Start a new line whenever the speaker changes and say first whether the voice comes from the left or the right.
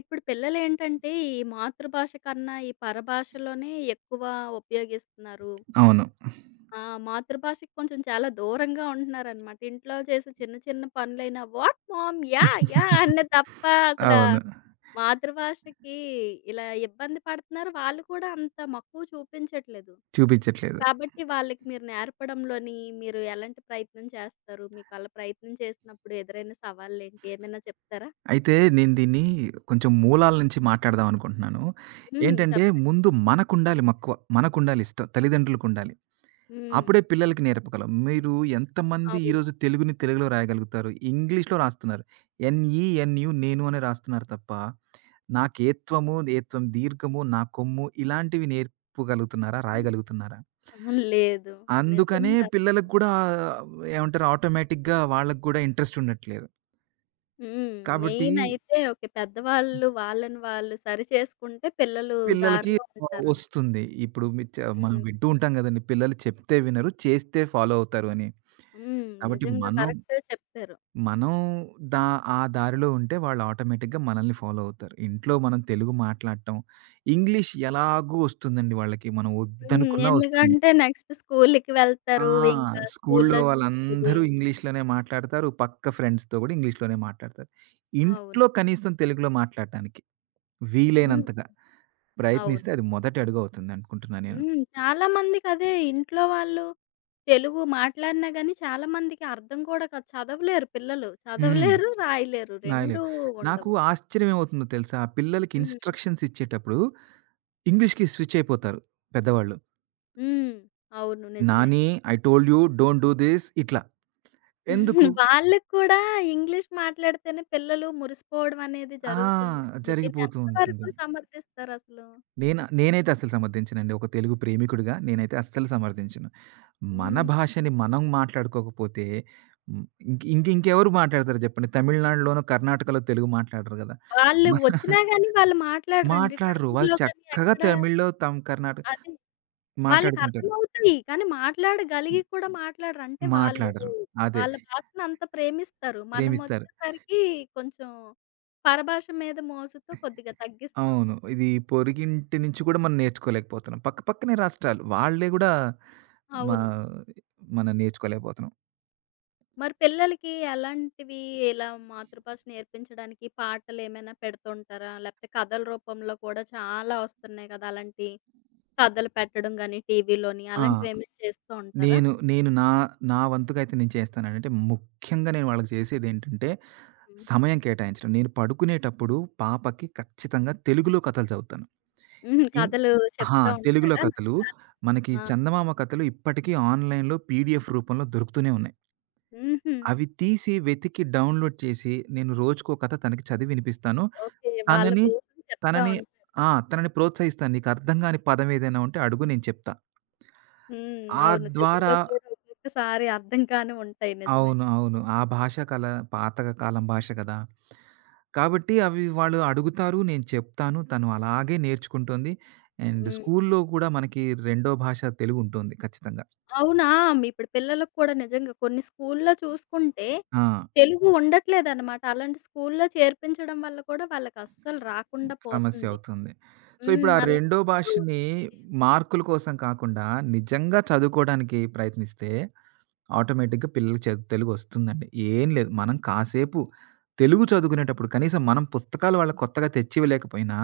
left: ఇప్పుడు పిల్లలేంటంటే, ఈ మాతృభాష కన్నా ఈ పరభాషలోనే ఎక్కువ ఉపయోగిస్తున్నారు.
right: అవును.
left: ఆ! మాతృభాషకి కొంచెం చాలా దూరంగా ఉంటున్నారనమాట. ఇంట్లో చేసే చిన్న చిన్న పనులైనా "వాట్ మామ్? యాహ్! యాహ్!" అనే తప్ప అసలా
right: అవును.
left: మాతృభాషకి ఇలా ఇబ్బంది పడుతున్నారు. వాళ్ళు కూడా అంత మక్కువ చూపించట్లేదు.
right: చూపించట్లేదు.
left: కాబట్టి వాళ్ళకి మీరు నేర్పడంలోని మీరు ఎలాంటి ప్రయత్నం చేస్తారు? మీకు అలా ప్రయత్నం చేసినప్పుడు ఎదురైన సవాళ్ళేంటి? ఏమైనా చెప్తారా?
right: అయితే నేను దీన్ని కొంచెం మూలాల నుంచి మాట్లాడదాం అనుకుంటున్నాను.
left: హ్మ్.
right: ఏంటంటే
left: చెప్పండి.
right: ముందు మనకుండాలి మక్కువ. మనకుండాలి ఇష్టం. తల్లిదండ్రులకుండాలి.
left: హ్మ్.
right: అప్పుడే పిల్లలకి నేర్పగలం. మీరు ఎంతమంది
left: అవును.
right: ఈరోజు తెలుగుని తెలుగులో రాయగలుగుతారు? ఇంగ్లీష్‌లో రాస్తున్నారు. ఎన్‌ఈ-ఎన్‌యు నేను అనే రాస్తున్నారు తప్ప, నాకేత్వము, ఏత్వం దీర్ఘము, నా కొమ్ము ఇలాంటివి నేర్పగలుగుతున్నారా? రాయగలుగుతున్నారా?
left: అహా! లేదు. హ్మ్.
right: అందుకనే
left: నిజంగా.
right: పిల్లలకి కూడా ఏమంటారు ఆటోమేటిక్‌గా వాళ్ళకి కూడా ఇంట్రెస్ట్ ఉండట్లేదు.
left: హ్మ్.
right: కాబట్టి
left: మెయినయితే ఓకే. పెద్దవాళ్ళు వాళ్ళని వాళ్ళు సరిచేసుకుంటే పిల్లలు
right: పిల్లలకి
left: దారిలో ఉంటారండి.
right: వస్తుంది. ఇప్పుడు మి చ మనం
left: హ్మ్.
right: వింటూ ఉంటాం గదండీ! పిల్లలు చెప్తే వినరు, చేస్తే ఫాలో అవుతారు అని.
left: హ్మ్.
right: కాబట్టి
left: నిజంగా
right: మనం,
left: కరెక్టే చెప్పారు.
right: మనం దా ఆ దారిలో ఉంటే వాళ్ళు ఆటోమేటిక్‌గా మనల్ని ఫాలో అవుతారు. ఇంట్లో మనం తెలుగు మాట్లాడటం, ఇంగ్లీష్ ఎలాగూ వస్తుందండి వాళ్ళకి. మనం
left: హ్మ్.
right: వద్దనుకున్నా వస్తుంది.
left: ఎందుకంటే నెక్స్ట్ స్కూలుకి
right: ఆ!
left: వెళ్తారు. ఇంకా
right: స్కూలులో
left: స్కూల్లో చెప్పేది.
right: వాళ్ళందరూ ఇంగ్లీష్‌లోనే మాట్లాడతారు. పక్క ఫ్రెండ్స్‌తో గూడా ఇంగ్లీష్‌లోనే మాట్లాడతారు.
left: అవును.
right: ఇంట్లో కనీసం తెలుగులో మాట్లాడటానికి
left: హ్మ్.
right: వీలైనంతగా.
left: అవును.
right: ప్రయత్నిస్తే అది మొదటి అడుగవుతుంది అనుకుంటున్నా నేను.
left: హ్మ్. చాలామందికి అదే ఇంట్లో వాళ్ళు తెలుగు మాట్లాడినా గానీ చాలా మందికి అర్థం కూడా కాదు. చదవలేరు పిల్లలు.
right: హ్మ్.
left: చదవలేరు, రాయలేరు.
right: రాయలేదు.
left: 2
right: నాకు
left: ఉండవు.
right: ఆశ్చర్యం ఏమవుతుందో తెలుసా? ఆ పిల్లలకి
left: హ్మ్.
right: ఇన్‌స్ట్రక్షన్స్ ఇచ్చేటప్పుడు ఇంగ్లీష్‌కి స్విచ్ అయిపోతారు పెద్దవాళ్ళు.
left: హ్మ్. అవును. నిజమే.
right: Nani I told you don't do this ఇట్లా. ఎందుకు?
left: వాళ్ళకి కూడా ఇంగ్లీష్ మాట్లాడితేనే పిల్లలు మురిసిపోవడం అనేది
right: ఆ!
left: జరుగుతుందండి. దీన్ని
right: జరిగిపోతూ ఉంటుంది.
left: ఎంతవరకు సమర్థిస్తారసలు?
right: నేనైతే అస్సలు సమర్థించనండి. ఒక తెలుగు ప్రేమికుడిగా నేనైతే అస్సలు సమర్థించను. మన
left: హ్మ్.
right: భాషని మనం మాట్లాడుకోకపోతే హ్మ్. ఇంక ఇంక ఇంకెవరు మాట్లాడతారు చెప్పండి? తమిళనాడులోనో, కర్ణాటకలో తెలుగు మాట్లాడరు గదా!
left: వాళ్ళు
right: మన
left: వచ్చినా గాని వాళ్ళు మాట్లాడరండి.
right: మాట్లాడరు. వాళ్ళు
left: ట్రైన్‌లో గాని
right: చక్కగా
left: ఎక్కడ
right: తమిళ్‌లో కర్ణాటక
left: అది వాళ్ళకి
right: మాట్లాడుకుంటారు.
left: అర్థమవుతాయి. కానీ మాట్లాడగలిగి కూడా మాట్లాడరు. అంటే వాళ్ళు
right: మాట్లాడరు. అదే.
left: వాళ్ళ భాషను అంత ప్రేమిస్తారు. మనం
right: ప్రేమిస్తారు.
left: వచ్చేసరికి కొంచెం పరభాష మీద మోజుతో కొద్దిగా తగ్గిస్తాం.
right: అవును. ఇది పొరుగింటి నుంచి కూడా మనం నేర్చుకోలేకపోతున్నాం. పక్క పక్కనే రాష్ట్రాలు. వాళ్ళే గూడా మా
left: అవును.
right: మనం నేర్చుకోలేకపోతున్నాం.
left: మరి పిల్లలకి ఎలాంటివి ఇలా మాతృభాష నేర్పించడానికి పాటలేమైనా పెడుతుంటారా? లేపోతే కథల రూపంలో కూడా చాలా వస్తున్నాయి కదా! అలాంటి కథలు పెట్టడం గాని, టీవీలోని
right: ఆ!
left: అలాంటివేమైనా చేస్తూ ఉంటారా?
right: నేను, నేను నా, నా వంతుకైతే నేను చేస్తానండి. అంటే ముఖ్యంగా నేను వాళ్ళకి చేసేదేంటంటే,
left: హ్మ్.
right: సమయం కేటాయించడం. నేను పడుకునేటప్పుడు పాపకి ఖచ్చితంగా తెలుగులో కథలు చదువుతాను.
left: హ్మ్.
right: ఇం
left: కథలు
right: ఆ!
left: చెప్తా
right: తెలుగులో
left: ఉంటారా? నాకు
right: కథలు.
left: రాదు.
right: మనకి
left: ఆ!
right: చందమామ కథలు ఇప్పటికీ ఆన్‌లైన్‌లో పీడీఎఫ్ రూపంలో దొరుకుతూనే ఉన్నాయి.
left: హుహు.
right: అవి తీసి వెతికి డౌన్‌లోడ్ చేసి, నేను రోజుకో కథ తనకి చదివి వినిపిస్తాను.
left: ఓకే. వాళ్ళ
right: తనని,
left: కోసం చెప్తా
right: తనని
left: ఉంటారు.
right: ఆ! తనని ప్రోత్సహిస్తాను. "నీకు అర్థం గాని పదం ఏదైనా ఉంటే అడుగు నేను చెప్తా."
left: హ్మ్.
right: ఆ
left: అవును.
right: ద్వారా
left: తెలుగులో కూడా ఒక్కొక్కసారి అర్థం కానివి ఉంటాయి. నిజమే.
right: అవును. అవును. ఆ భాష కల పాత కాలం భాష కదా! కాబట్టి అవి వాళ్ళు అడుగుతారు. నేను చెప్తాను. తను అలాగే నేర్చుకుంటుంది. అండ్
left: హ్మ్.
right: స్కూల్‌లో కూడా మనకి రెండో భాష తెలుగు ఉంటుంది ఖచ్చితంగా.
left: అవునా! మీ ఇప్పుడు పిల్లలకు కూడా నిజంగా కొన్ని స్కూల్‌లో చూసుకుంటే,
right: ఆ!
left: తెలుగు ఉండట్లేదనమాట. అలాంటి స్కూల్‌లో చేర్పించడం వల్ల కూడా వాళ్ళకస్సలు రాకుండా
right: సమస్య
left: పోతుంది.
right: అవుతుంది. సో, ఇప్పుడు
left: హ్మ్.
right: ఆ రెండో
left: అలాంటప్పుడు
right: భాషని మార్కుల కోసం కాకుండా నిజంగా చదువుకోవడానికి ప్రయత్నిస్తే ఆటోమేటిక్‌గా పిల్లలకి తెలుగొస్తుందండి. ఏం లేదు. మనం కాసేపు తెలుగు చదువుకునేటప్పుడు కనీసం మనం పుస్తకాలు వాళ్ళకి కొత్తగా తెచ్చివ్వలేకపోయినా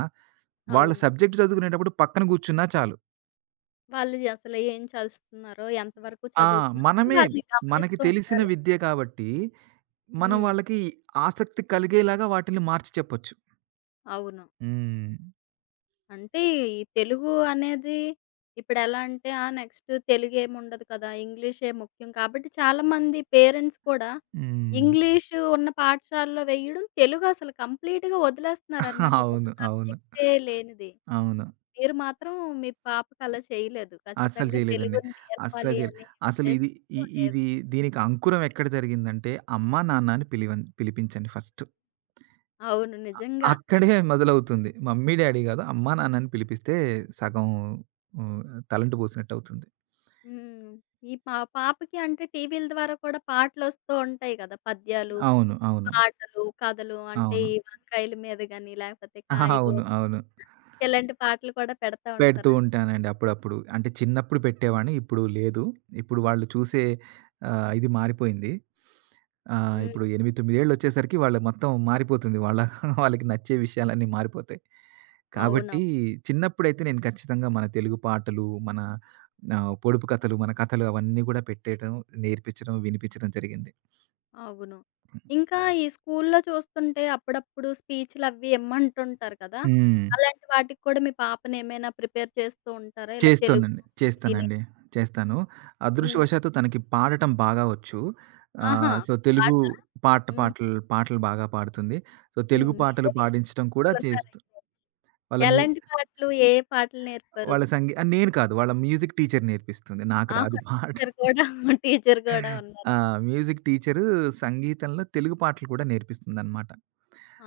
right: వాళ్ళ
left: అవును.
right: సబ్జెక్ట్ చదువుకునేటప్పుడు పక్కన కూర్చున్నా చాలు.
left: వాళ్ళు అసలు ఏం చదువుతున్నారో, ఎంతవరకు
right: ఆ!
left: చదువుతున్నారో
right: మనమే
left: వాళ్ళని
right: మనకి
left: గమనిస్తూ
right: తెలిసిన
left: ఉండాలి.
right: విద్య కాబట్టి, మనం
left: హ్మ్.
right: వాళ్ళకి ఆసక్తి కలిగేలాగా వాటిల్ని మార్చి చెప్పొచ్చు.
left: అవును.
right: హ్మ్.
left: అంటే, ఈ తెలుగు అనేది ఇప్పుడెలా అంటే, ఆ! నెక్స్ట్ తెలుగేముండదు కదా! ఇంగ్లీషే ముఖ్యం కాబట్టి, చాలామంది పేరెంట్స్ కూడా
right: హ్మ్.
left: ఇంగ్లీషు ఉన్న పాఠశాలలో వెయ్యడం, తెలుగసలు కంప్లీట్‌గా వదిలేస్తన్నారనమాట. ఇదొక
right: అవును. అవును.
left: సబ్జెక్టే లేనిది.
right: అవును.
left: మీరు మాత్రం మీ పాపకలా చేయలేదు.
right: అస్సలు
left: ఖచ్చితంగా
right: చేయలేదండి.
left: తెలుగుని
right: అస్సలు
left: నేర్పాలి
right: చేయలే.
left: అనే
right: అసలు ఇది ఇ
left: ఉద్దేశంతో నేర్
right: ఇది దీనికి అంకురం ఎక్కడ జరిగిందంటే, అమ్మా, నాన్నని పిలివన్ పిలిపించండి ఫస్ట్.
left: అవును. నిజంగా.
right: అక్కడే మొదలవుతుంది. మమ్మీ, డ్యాడీ కాదు. అమ్మా, నాన్నని పిలిపిస్తే సగం హ్మ్. తలంటు పోసినట్టవుతుంది.
left: హ్మ్. ఈ పాపకి అంటే టీవీల ద్వారా కూడా పాటలొస్తూ ఉంటాయి కదా! పద్యాలు.
right: అవును. అవును.
left: పాటలు, కథలు అంటే
right: అవును.
left: ఈ వంకాయల మీద గాని, లేకపోతే
right: ఆహా! అవును.
left: కాయగూరలు
right: అవును.
left: ఇలాంటి పాటలు కూడా పెడతా
right: పెడుతూ
left: ఉంటారా?
right: ఉంటానండి అప్పుడప్పుడు. అంటే చిన్నప్పుడు పెట్టేవాడిని. ఇప్పుడు లేదు. ఇప్పుడు వాళ్ళు చూసే ఇది మారిపోయింది.
left: హ్మ్.
right: ఇప్పుడు 8, 9 ఏళ్లొచ్చేసరికి వాళ్ళు మొత్తం మారిపోతుంది. వాళ్ళ వాళ్ళకి నచ్చే విషయాలన్నీ మారిపోతాయి. కాబట్టి
left: అవునవును.
right: చిన్నప్పుడైతే నేను ఖచ్చితంగా మన తెలుగు పాటలు, మన పొడుపు కథలు, మన కథలు అవన్నీ గూడా పెట్టేయడం, నేర్పించడం, వినిపించడం జరిగింది.
left: అవును. ఇంకా ఈ స్కూల్లో చూస్తుంటే అప్పుడప్పుడు స్పీచ్‌లవి ఇమ్మంటుంటారు కదా!
right: హ్మ్.
left: అలాంటి వాటికి కూడా మీ పాపని ఏమైనా ప్రిపేర్ చేస్తూ ఉంటారా? ఇలా తెలుగు
right: చేస్తానండి.
left: దీని
right: చేస్తానండి. చేస్తాను.
left: హ్మ్.
right: అదృష్టవశాత్తు తనకి పాడటం బాగా వచ్చు.
left: ఆహా!
right: సో, తెలుగు
left: పాటలా?
right: పాట
left: హ్మ్.
right: పాటలు పాటలు బాగా పాడుతుంది. సో,
left: హ్మ్.
right: తెలుగు పాటలు
left: మీరే
right: పాడించడం కూడా చేస్తూ
left: నేర్పించినట్లున్నారయితే.
right: వాళ్ళ మ్యూ
left: ఎలాంటి పాటలు? ఏ ఏ పాటలు నేర్పారు?
right: వాళ్ళ సంగీ ఆహ్, నేను కాదు, వాళ్ళ మ్యూజిక్ టీచర్ నేర్పిస్తుంది. నాకు రాదు
left: ఆహా!
right: పాట.
left: టీచర్ కూడా టీచర్ కూడా
right: ఆ!
left: ఉన్నారా?
right: మ్యూజిక్ టీచరు సంగీతంలో తెలుగు పాటలు కూడా నేర్పిస్తుందనమాట.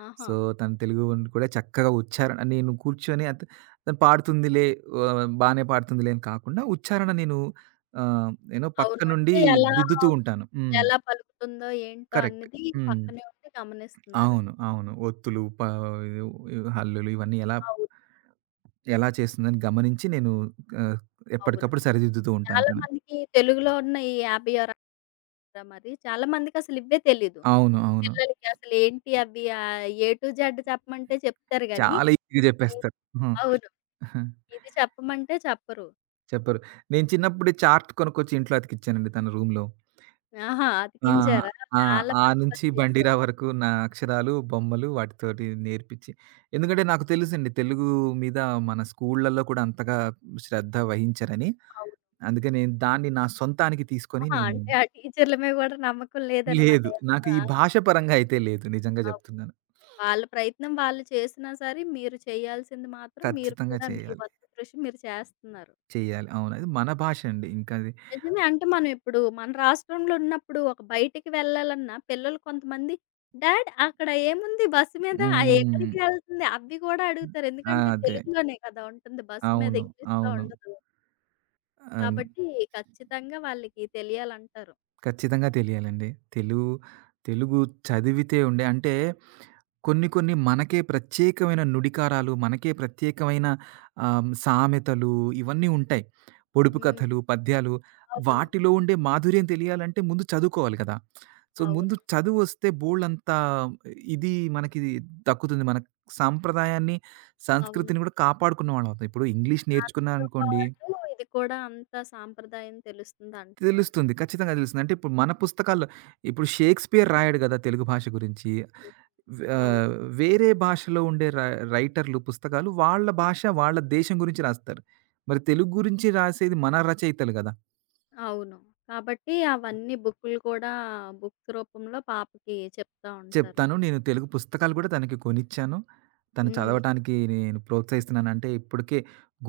left: ఆహా!
right: సో, తను తెలుగును కూడా చక్కగా ఉచ్చారణ నేను కూర్చొని అత్ తను పాడుతుందిలే, బానే పాడుతుందిలే అని కాకుండా నేను పక్క
left: అవును.
right: నుండి
left: అంటే ఎలా,
right: దిద్దుతూ ఉంటాను. హ్మ్.
left: ఎలా పలుకుతుందో ఏంటో
right: కరెక్ట్.
left: అన్నది
right: హ్మ్.
left: పక్కనే ఉండి గమనిస్తున్నారు.
right: అవును. అవును. హల్లులు ఇవన్నీ ఎలా
left: అవును.
right: ఎలా చేస్తుందని గమనించి నేను ఆహ్,
left: అవును.
right: ఎప్పటికప్పుడు సరిదిద్దుతూ ఉంటాను
left: చాలా
right: తనని.
left: మందికి తెలుగులో ఉన్న ఈ 50 అంటారా మరి? చాలా మందికసలు ఇవ్వే తెలీదు.
right: అవును. అవును.
left: పిల్లలకి అసలు ఏంటి అవి ఆహ్, ఏ టు జెడ్ చెప్పమంటే చెప్తారు గానీ
right: చాలా ఈజీగా
left: ఈ
right: చెప్పేస్తారు.
left: అవును.
right: హ్మ్.
left: ఇది చెప్పమంటే చెప్పరు.
right: చెప్పరు. నేను చిన్నప్పుడు చార్ట్ కొనుక్కొచ్చి ఇంట్లో అతికిచ్చానండి తన రూమ్‌లో.
left: ఆహా!
right: ఆ!
left: అతికించారా?
right: ఆ!
left: చాలా
right: ఆ
left: మంచి
right: నుంచి
left: పని
right: బండిరా
left: చేశారు.
right: వరకు నా అక్షరాలు, బొమ్మలు వాటితోటి నేర్పించి ఎందుకంటే నాకు తెలుసండి తెలుగు మీద మన స్కూళ్ళల్లో కూడా అంతగా శ్రద్ధ వహించరని.
left: అవును.
right: అందుకే నేను దాన్ని నా సొంతానికి తీసుకొని
left: ఆహా!
right: నేను
left: అంటే ఆ టీచర్ల మీద గూడా నమ్మకం లేదనమాట.
right: లేదు.
left: ఎంత
right: నాకు ఈ
left: ఆ!
right: భాష పరంగా అయితే లేదు నిజంగా
left: అవును.
right: చెప్తున్నాను.
left: వాళ్ళ ప్రయత్నం వాళ్ళు చేసినా సరే, మీరు చేయాల్సింది మాత్రం మీరు
right: ఖచ్చితంగా
left: కూడా మీ
right: చేయాలి.
left: వంతు కృషి మీరు చేస్తున్నారు.
right: చేయాలి. అవును. అది మన భాష అండి. ఇంకది
left: నిజమే. అంటే మనం ఇప్పుడు మన రాష్ట్రంలో ఉన్నప్పుడు ఒక బయటికి వెళ్ళాలన్నా పిల్లలు కొంతమంది, డాడ్ అక్కడ ఏముంది బస్సు మీద ఆహ్,
right: హ్మ్.
left: ఎక్కడికి వెళ్తుంది అవి కూడా అడుగుతారు. ఎందుకంటే
right: అదే.
left: తెలుగులోనే కదా ఉంటుంది. బస్సు మీద
right: అవును.
left: ఇంగ్లీష్‌లో
right: అవును.
left: ఉండదు.
right: అవును.
left: కాబట్టి ఖచ్చితంగా వాళ్ళకి తెలియాలంటారు.
right: ఖచ్చితంగా తెలియాలండి. తెలుగు, తెలుగు చదివితే ఉండే అంటే కొన్ని కొన్ని మనకే ప్రత్యేకమైన నుడికారాలు, మనకే ప్రత్యేకమైన సామెతలు ఇవన్నీ ఉంటాయి. పొడుపు
left: హ్మ్.
right: కథలు, పద్యాలు
left: అవును.
right: వాటిలో ఉండే మాధుర్యం తెలియాలంటే ముందు చదువుకోవాలి కదా! సో, ముందు
left: అవును.
right: చదువొస్తే బోలెడంత ఇది మనకి దక్కుతుంది. మన సాంప్రదాయాన్ని,
left: అవును.
right: సంస్కృతిని కూడా కాపాడుకున్న వాళ్ళం అవుతాం. ఇప్పుడు ఇంగ్లీష్
left: దాంతో
right: నేర్చుకున్నాననుకోండి
left: పాటు ఇది కూడా అంత సాంప్రదాయం తెలుస్తుంది అంటున్నారు.
right: తెలుస్తుంది. ఖచ్చితంగా తెలుస్తుంది. అంటే ఇప్పుడు మన పుస్తకాల్లో ఇప్పుడు 'షేక్స్‌పియర్' రాయడు గదా! తెలుగు భాష గురించి.
left: హ్మ్.
right: వ్
left: అవును.
right: ఆహ్, వేరే భాషలో ఉండే రైటర్లు పుస్తకాలు వాళ్ళ భాష, వాళ్ళ దేశం గురించి రాస్తారు. మరి తెలుగు గురించి రాసేది మన రచయితలు గదా!
left: అవును. కాబట్టి అవన్నీ బుక్కులు కూడా బుక్స్ రూపంలో పాపకి చెప్తా ఉంటారు.
right: చెప్తాను నేను తెలుగు పుస్తకాలు గూడా తనకి కొనిచ్చాను. తను
left: హ్మ్.
right: చదవటానికి నేను ప్రోత్సహిస్తున్నానంటే ఇప్పటికే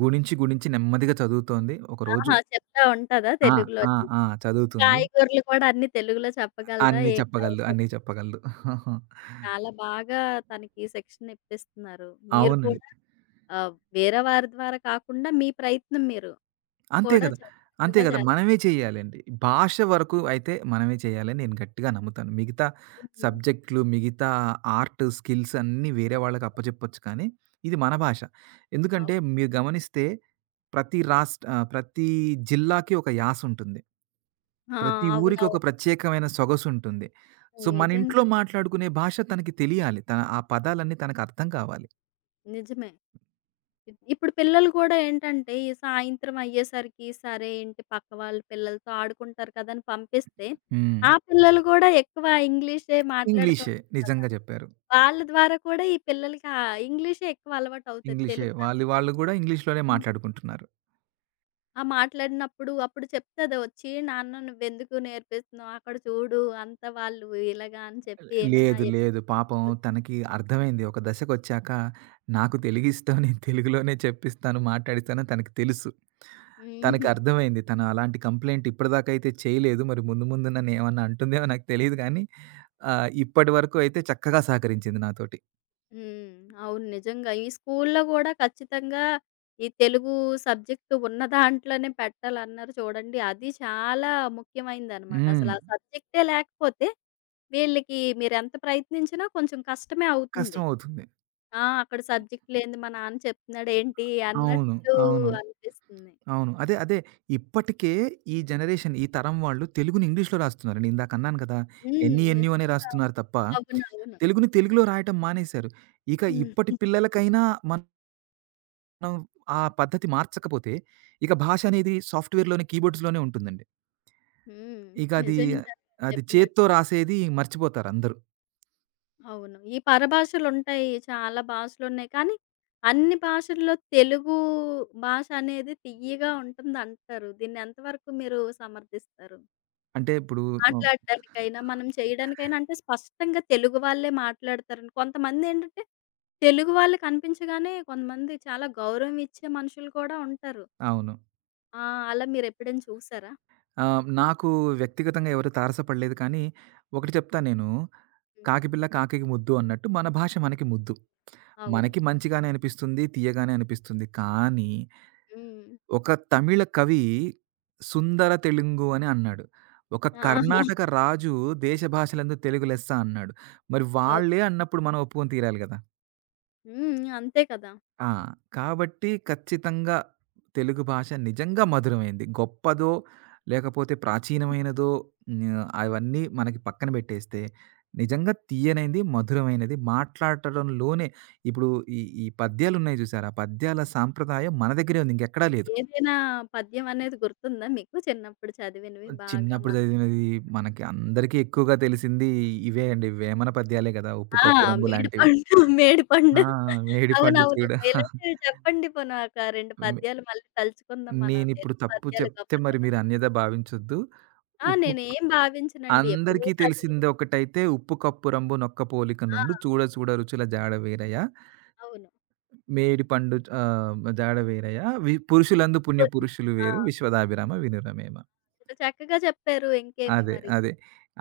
right: గుణించి, గుణించి నెమ్మదిగా చదువుతోంది. ఒకరోజు
left: ఆహా! చెప్తా ఉంటదా
right: ఆ! ఆ!
left: తెలుగులోని?
right: ఆ! చదువుతుంది.
left: కాయగూరలు కూడా అన్నీ తెలుగులో చెప్పగలదా?
right: అన్నీ
left: ఏ
right: చెప్పగలదు.
left: కాయగూర?
right: అన్నీ చెప్పగలదు.
left: చాలా బాగా తనకి శిక్షణ ఇప్పిస్తున్నారు. మీరు కూడా
right: అవునండి.
left: ఆహ్, వేరే వారి ద్వారా కాకుండా మీ ప్రయత్నం మీరు
right: అంతే
left: కూడా
right: గదా!
left: చాలా
right: అంతే
left: చక్కగా
right: గదా!
left: చేస్తారు.
right: మనమే చేయాలండి. భాష వరకు అయితే మనమే చేయాలని నేను గట్టిగా నమ్ముతాను. మిగతా
left: హ్మ్.
right: సబ్జెక్ట్‌లు, మిగతా ఆర్ట్ స్కిల్స్ అన్నీ వేరే వాళ్ళకి అప్పచెప్పొచ్చు కానీ, ఇది మన భాష.
left: ఆ!
right: ఎందుకంటే మీరు గమనిస్తే ప్రతి జిల్లాకి ఒక యాస ఉంటుంది. ప్రతి ఊరికి
left: అవునవును.
right: ఒక ప్రత్యేకమైన సొగసుంటుంది. సో, మన ఇంట్లో
left: నిజంగా.
right: మాట్లాడుకునే భాష తనకి తెలియాలి. తన ఆ పదాలన్నీ తనకు అర్థం కావాలి.
left: నిజమే. ఇప్పుడు పిల్లలు కూడా ఏంటంటే, ఈ సాయంత్రం అయ్యేసరికి సరే ఏంటి పక్క వాళ్ళ పిల్లలతో ఆడుకుంటారు కదా! అని పంపిస్తే,
right: హ్మ్.
left: ఆ పిల్లలు కూడా ఎక్కువ ఇంగ్లీషే మాట్లాడుతూ
right: ఇంగ్లీషే
left: ఉంటారు కదా!
right: నిజంగా చెప్పారు.
left: వాళ్ళ ద్వారా కూడా ఈ పిల్లలకి ఆ ఇంగ్లీషే ఎక్కువ అలవాటవుతది.
right: ఇంగ్లీషే.
left: తెలుగు కాదు.
right: వాళ్ళు వాళ్ళు గూడా ఇంగ్లీష్‌లోనే
left: హ్మ్.
right: మాట్లాడుకుంటున్నారు.
left: ఆ మాట్లాడినప్పుడు అప్పుడు చెప్తది వచ్చి, "నాన్న నువ్వెందుకు నేర్పిస్తున్నావు? అక్కడ చూడు అంతా వాళ్ళు ఇలాగా" అని చెప్పి ఏమైనా
right: లేదు,
left: ఇబ్బందులు
right: లేదు పాపం తనకి అర్థమైంది. ఒక దశకొచ్చాక నాకు తెలుగిష్టం నేను తెలుగులోనే చెప్పిస్తాను, మాట్లాడిస్తానని తనకి తెలుసు. తనకి
left: హుహు.
right: అర్థమైంది. తను అలాంటి కంప్లెయింట్ ఇప్పటిదాకా అయితే చేయలేదు. మరి ముందు ముందు నన్నేమన్నా అంటుందేమో నాకు తెలీదు గానీ ఇప్పటి వరకు అయితే చక్కగా సహకరించింది నాతోటి.
left: హ్మ్. అవును. నిజంగా. ఈ స్కూల్లో గూడా ఖచ్చితంగా ఈ తెలుగు సబ్జెక్ట్ ఉన్న దాంట్లోనే పెట్టాలన్నారు చూడండి. అది చాలా ముఖ్యమైనదనమాట.
right: హ్మ్.
left: అసలు ఆ సబ్జెక్టే లేకపోతే వీళ్ళకి మీరెంత ప్రయత్నించినా కొంచెం కష్టమే అవుతుంది.
right: కష్టమవుతుంది.
left: ఆ! అక్కడ సబ్జెక్ట్ లేనిది మా నాన్న చెప్తున్నాడేంటి
right: అవును.
left: అన్నట్లు
right: అవును.
left: అనిపిస్తుంది.
right: అవును. అదే, అదే. ఇప్పటికే ఈ జనరేషన్, ఈ తరం వాళ్ళు తెలుగుని ఇంగ్లీష్‌లో రాస్తున్నారండి. ఇందాక అన్నాను కదా!
left: హ్మ్.
right: ఎన్‌ఈ, ఎన్‌యు అనే
left: నిజంగా.
right: రాస్తున్నారు తప్ప,
left: అవునవును.
right: తెలుగుని తెలుగులో రాయటం మానేశారు. ఇక ఇప్పటి పిల్లలకైనా మనం ఆ పద్ధతి మార్చకపోతే, ఇక భాష అనేది సాఫ్ట్‌వేర్‌లోనే, కీబోర్డ్స్‌లోనే ఉంటుందండి.
left: హ్మ్.
right: ఇక అది,
left: నిజంగా
right: అది చేత్తో
left: చెప్పినట్టు.
right: రాసేది మర్చిపోతారందరూ.
left: అవును. ఈ పరభాషలుంటాయి. చాలా భాషలున్నాయి. కానీ, అన్ని భాషల్లో తెలుగు భాష అనేది తియ్యగా ఉంటుందంటారు. దీన్ని ఎంతవరకు మీరు సమర్థిస్తారు?
right: అంటే ఇప్పుడు హ్మ్.
left: మాట్లాడడానికైనా, మనం చేయడానికైనా అంటే స్పష్టంగా తెలుగు వాళ్ళే మాట్లాడతారని. కొంతమందేంటంటే, తెలుగు వాళ్ళు కనిపించగానే కొంతమంది చాలా గౌరవం ఇచ్చే మనుషులు కూడా ఉంటారు.
right: అవును.
left: ఆ! అలా మీరెప్పుడైనా చూసారా?
right: నాకు వ్యక్తిగతంగా ఎవరు తారసపడలేదు కానీ, ఒకటి చెప్తా నేను,
left: హ్మ్.
right: "కాకి పిల్ల కాకికి ముద్దు" అన్నట్టు మన భాష మనకి ముద్దు.
left: అవును.
right: మనకి మంచిగానే అనిపిస్తుంది. తియ్యగానే అనిపిస్తుంది. కానీ,
left: హ్మ్.
right: ఒక తమిళ కవి 'సుందర తెలుంగు' అని అన్నాడు. ఒక
left: ఆ!
right: కర్ణాటక రాజు 'దేశ భాషలందు తెలుగు లెస్స' అన్నాడు. మరి
left: అవ్
right: వాళ్ళే అన్నప్పుడు మనం ఒప్పుకొని తీరాలి గదా!
left: హ్మ్. అంతే కదా!
right: ఆ! కాబట్టి ఖచ్చితంగా తెలుగు భాష నిజంగా మధురమైంది. గొప్పదో, లేకపోతే ప్రాచీనమైనదో, అవన్నీ మనకి పక్కన పెట్టేస్తే, నిజంగా తియ్యనైంది, మధురమైనది మాట్లాడటంలోనే ఇప్పుడు ఈ ఈ పద్యాలున్నాయి చూసారా? పద్యాల సాంప్రదాయం మన దగ్గరే ఉంది. ఇంకెక్కడా లేదు.
left: ఏదైనా పద్యం అనేది గుర్తుందా మీకు? చిన్నప్పుడు చదివినవి బాగా
right: చిన్నప్పుడు
left: మనసుకి
right: చదివినది మనకి అందరికీ ఎక్కువగా తెలిసింది ఇవే అండి. వేమన పద్యాలే కదా! 'ఉప్పు
left: ఆ!
right: కప్పు రంబు' లాంటివి.
left: 'మేడిపండు,
right: ఆ!
left: మేడిపండు.'
right: 'మేడిపండు
left: అవునవును.
right: చూడ'
left: ఇలాంటివి చెప్పండి పోనీ ఒక 2 పద్యాలు మళ్ళీ తలుచుకుందాం మన
right: నేనిప్పుడు
left: తెలుగు
right: తప్పు
left: పద్యాల
right: చెప్తే మరి
left: గొప్పతనం.
right: మీరు అన్యథ భావించొద్దు.
left: ఆ!
right: ఉప్పు క్
left: నేనేం భావించనండి. ఎప్పుడో
right: అందరికీ
left: చదివినవి.
right: తెలిసింది ఒకటైతే ఉప్పు కప్పు రంబు నొక్క పోలిక
left: ఆ!
right: నుండు చూడ చూడ రుచుల జాడ వేరయ్య.
left: అవును.
right: మేడి పండు జాడ వేరయ్య. పురుషులందు పుణ్య
left: కొన్ని
right: పురుషులు
left: ఆ!
right: వేరు విశ్వదాభిరామ వినురమేమ.
left: ఎంత చక్కగా చెప్పారు ఇంకేమి
right: అదే.
left: మరి.
right: అదే.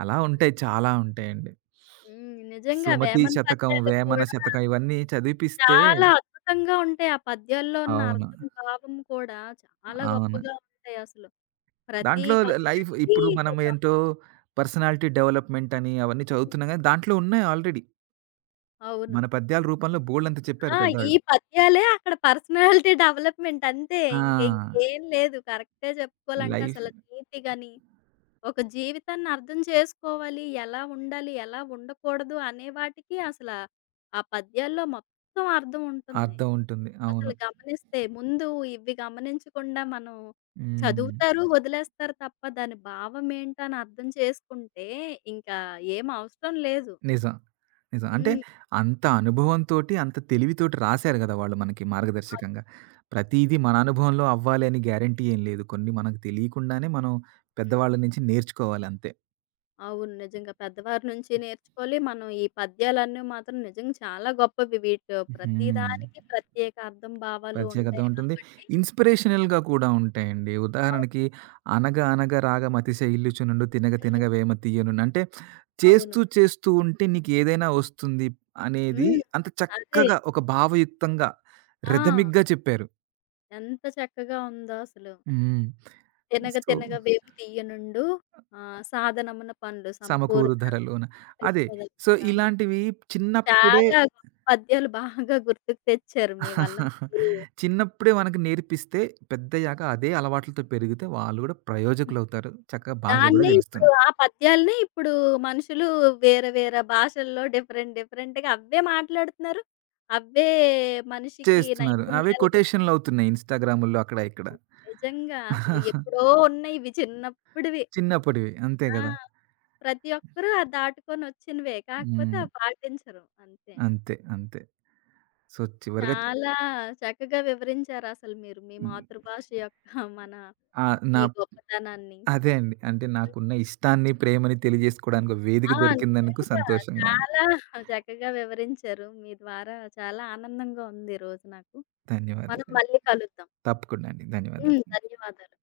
right: అలా ఉంటాయి. చాలా ఉంటాయండి.
left: హ్మ్. నిజంగా
right: సుమతి
left: వేమన
right: శతకం,
left: పద్యాలు
right: వేమన
left: కూడా
right: శతకం ఇవన్నీ చదివిపిస్తే
left: చాలా అద్భుతంగా ఉంటాయి. ఆ పద్యాల్లో ఉన్న
right: అవును.
left: అర్థం, భావం కూడా చాలా
right: అవును.
left: గొప్పగా ఉంటాయసలు. ప్రతి
right: దాంట్లో లైఫ్
left: పద్యానికి
right: ఇప్పుడు మనం
left: బాపు
right: ఏంటో పర్సనాలిటీ డెవలప్‌మెంట్ అని అవన్నీ చదువుతున్నాం గానీ, దాంట్లో ఉన్నాయి ఆల్రెడీ.
left: అవును.
right: మన పద్యాల రూపంలో బోలెడంత చెప్పారు
left: ఆ! ఈ
right: పెద్దవాళ్ళు.
left: పద్యాలే అక్కడ పర్సనాలిటీ డెవలప్‌మెంట్ అంతే. ఇంక
right: ఆ!
left: ఇంకేం లేదు. కరెక్టే చెప్పుకోవాలంటే
right: లైఫ్
left: అసలు నీతి గాని, ఒక జీవితాన్ని అర్థం చేసుకోవాలి, ఎలా ఉండాలి, ఎలా ఉండకూడదు అనే వాటికి అసల ఆ పద్యాల్లో మొత్తం అర్థం ఉంటుంది.
right: అర్థం ఉంటుంది. అవును.
left: అసలు గమనిస్తే ముందు ఇవి గమనించకుండా మనం
right: హ్మ్.
left: చదువుతారు, వదిలేస్తారు తప్ప దాని భావం ఏంటని అర్థం చేసుకుంటే ఇంకా ఏం అవసరం లేదు.
right: నిజం. నిజం. అంటే
left: హ్మ్.
right: అంత అనుభవంతోటి, అంత తెలివితోటి రాసారు గదా! వాళ్ళు మనకి మార్గదర్శకంగా. ప్రతీదీ మన అనుభవంలో అవ్వాలి అని గ్యారంటీ ఏం లేదు. కొన్ని మనకు తెలియకుండానే మనం పెద్దవాళ్ళ
left: హ్మ్.
right: నుంచి నేర్చుకోవాలి అంతే.
left: అవును. నిజంగా పెద్దవారి నుంచి నేర్చుకోవాలి. మనం ఈ పద్యాలన్నీ మాత్రం నిజంగా చాలా గొప్పవి. వీటిలో ప్రతి
right: హ్మ్.
left: దానికి ప్రత్యేక అర్థం, భావాలు
right: ప్రత్యేకత
left: ఉంటాయి
right: ఉంటుంది.
left: కాబట్టి
right: ఇన్‌స్పిరేషనల్‌గా కూడా ఉంటాయండి.
left: అవును.
right: ఉదాహరణకి 'అనగ అనగ రాగమతిశ ఇల్లుచునుండు తినగ తినగ
left: హ్మ్.
right: వేమ తీయనుండు' అంటే
left: అవును.
right: చేస్తూ చేస్తూ ఉంటే నీకేదైనా వస్తుంది అనేది
left: హ్మ్.
right: అంత
left: అదే.
right: చక్కగా ఒక భావయుక్తంగా
left: ఆ!
right: రిథమిక్‌గా చెప్పారు.
left: ఎంత చక్కగా ఉందో అసలు.
right: హ్మ్.
left: 'తినగ
right: సో,
left: తినగవేమి తీయనుండు ఆహ్, సాధనమున పండ్లు
right: సమకూరు
left: సమకూరుతాయి
right: ధరలోన. అదే.
left: కృష్ణదత్త
right: సో,
left: రామ'
right: ఇలాంటివి చిన్నప్పుడే
left: చాలా గొప్ప పద్యాలు బాగా గుర్తుకు తెచ్చారు మీ వల్ల మళ్ళీ.
right: చిన్నప్పుడే మనకు నేర్పిస్తే పెద్దయ్యాక అదే అలవాట్లతో పెరిగితే వాళ్ళు గూడా ప్రయోజకులవుతారు. చక్కగా భాష గూడా
left: దాన్నే ఇప్పుడు
right: తెలుస్తుంది.
left: ఆ పద్యాలనే ఇప్పుడు మనుషులు వేరే వేరే భాషల్లో డిఫరెంట్ డిఫరెంట్‌గా అవే మాట్లాడుతున్నారు. అవే మనిషికి
right: చేస్తున్నారు. అవే
left: నైపుణ్యాలుగా చేస్తున్నారు.
right: కొటేషన్‌లవుతున్నాయి ఇన్‌స్టాగ్రాముల్లో అక్కడ, ఇక్కడ.
left: నిజంగా అసలు ఎప్పుడో ఉన్నాయి ఇవి చిన్నప్పుడివి.
right: చిన్నప్పటివి. అంతే
left: ఆ!
right: గదా!
left: ప్రతి ఒక్కరు ఆ దాటుకొనొచ్చినవే. కాకపోతే
right: హ్మ్.
left: అవి పాటించరు అంతే.
right: అంతే. అంతే. సో, చివరిగా
left: చాలా చక్కగా వివరించారసలు మీరు మీ
right: హ్మ్.
left: మాతృభాష యొక్క మన
right: ఆ! నా
left: ఈ గొప్పతనాన్ని.
right: అదే అండి. అంటే నాకున్న ఇష్టాన్ని, ప్రేమని తెలియజేసుకోవడానికి ఒక వేదిక
left: ఆ!
right: దొరికిందనుకు
left: నిజంగా
right: సంతోషంగా ఉంది.
left: చాలా చక్కగా వివరించారు. మీ ద్వారా చాలా ఆనందంగా ఉంది ఈ రోజు నాకు. మనం
right: ధన్యవాదాలండి.
left: మళ్ళీ కలుద్దాం.
right: తప్పకుండా అండి.
left: హ్మ్.
right: ధన్యవాదాలు.
left: ధన్యవాదాలు.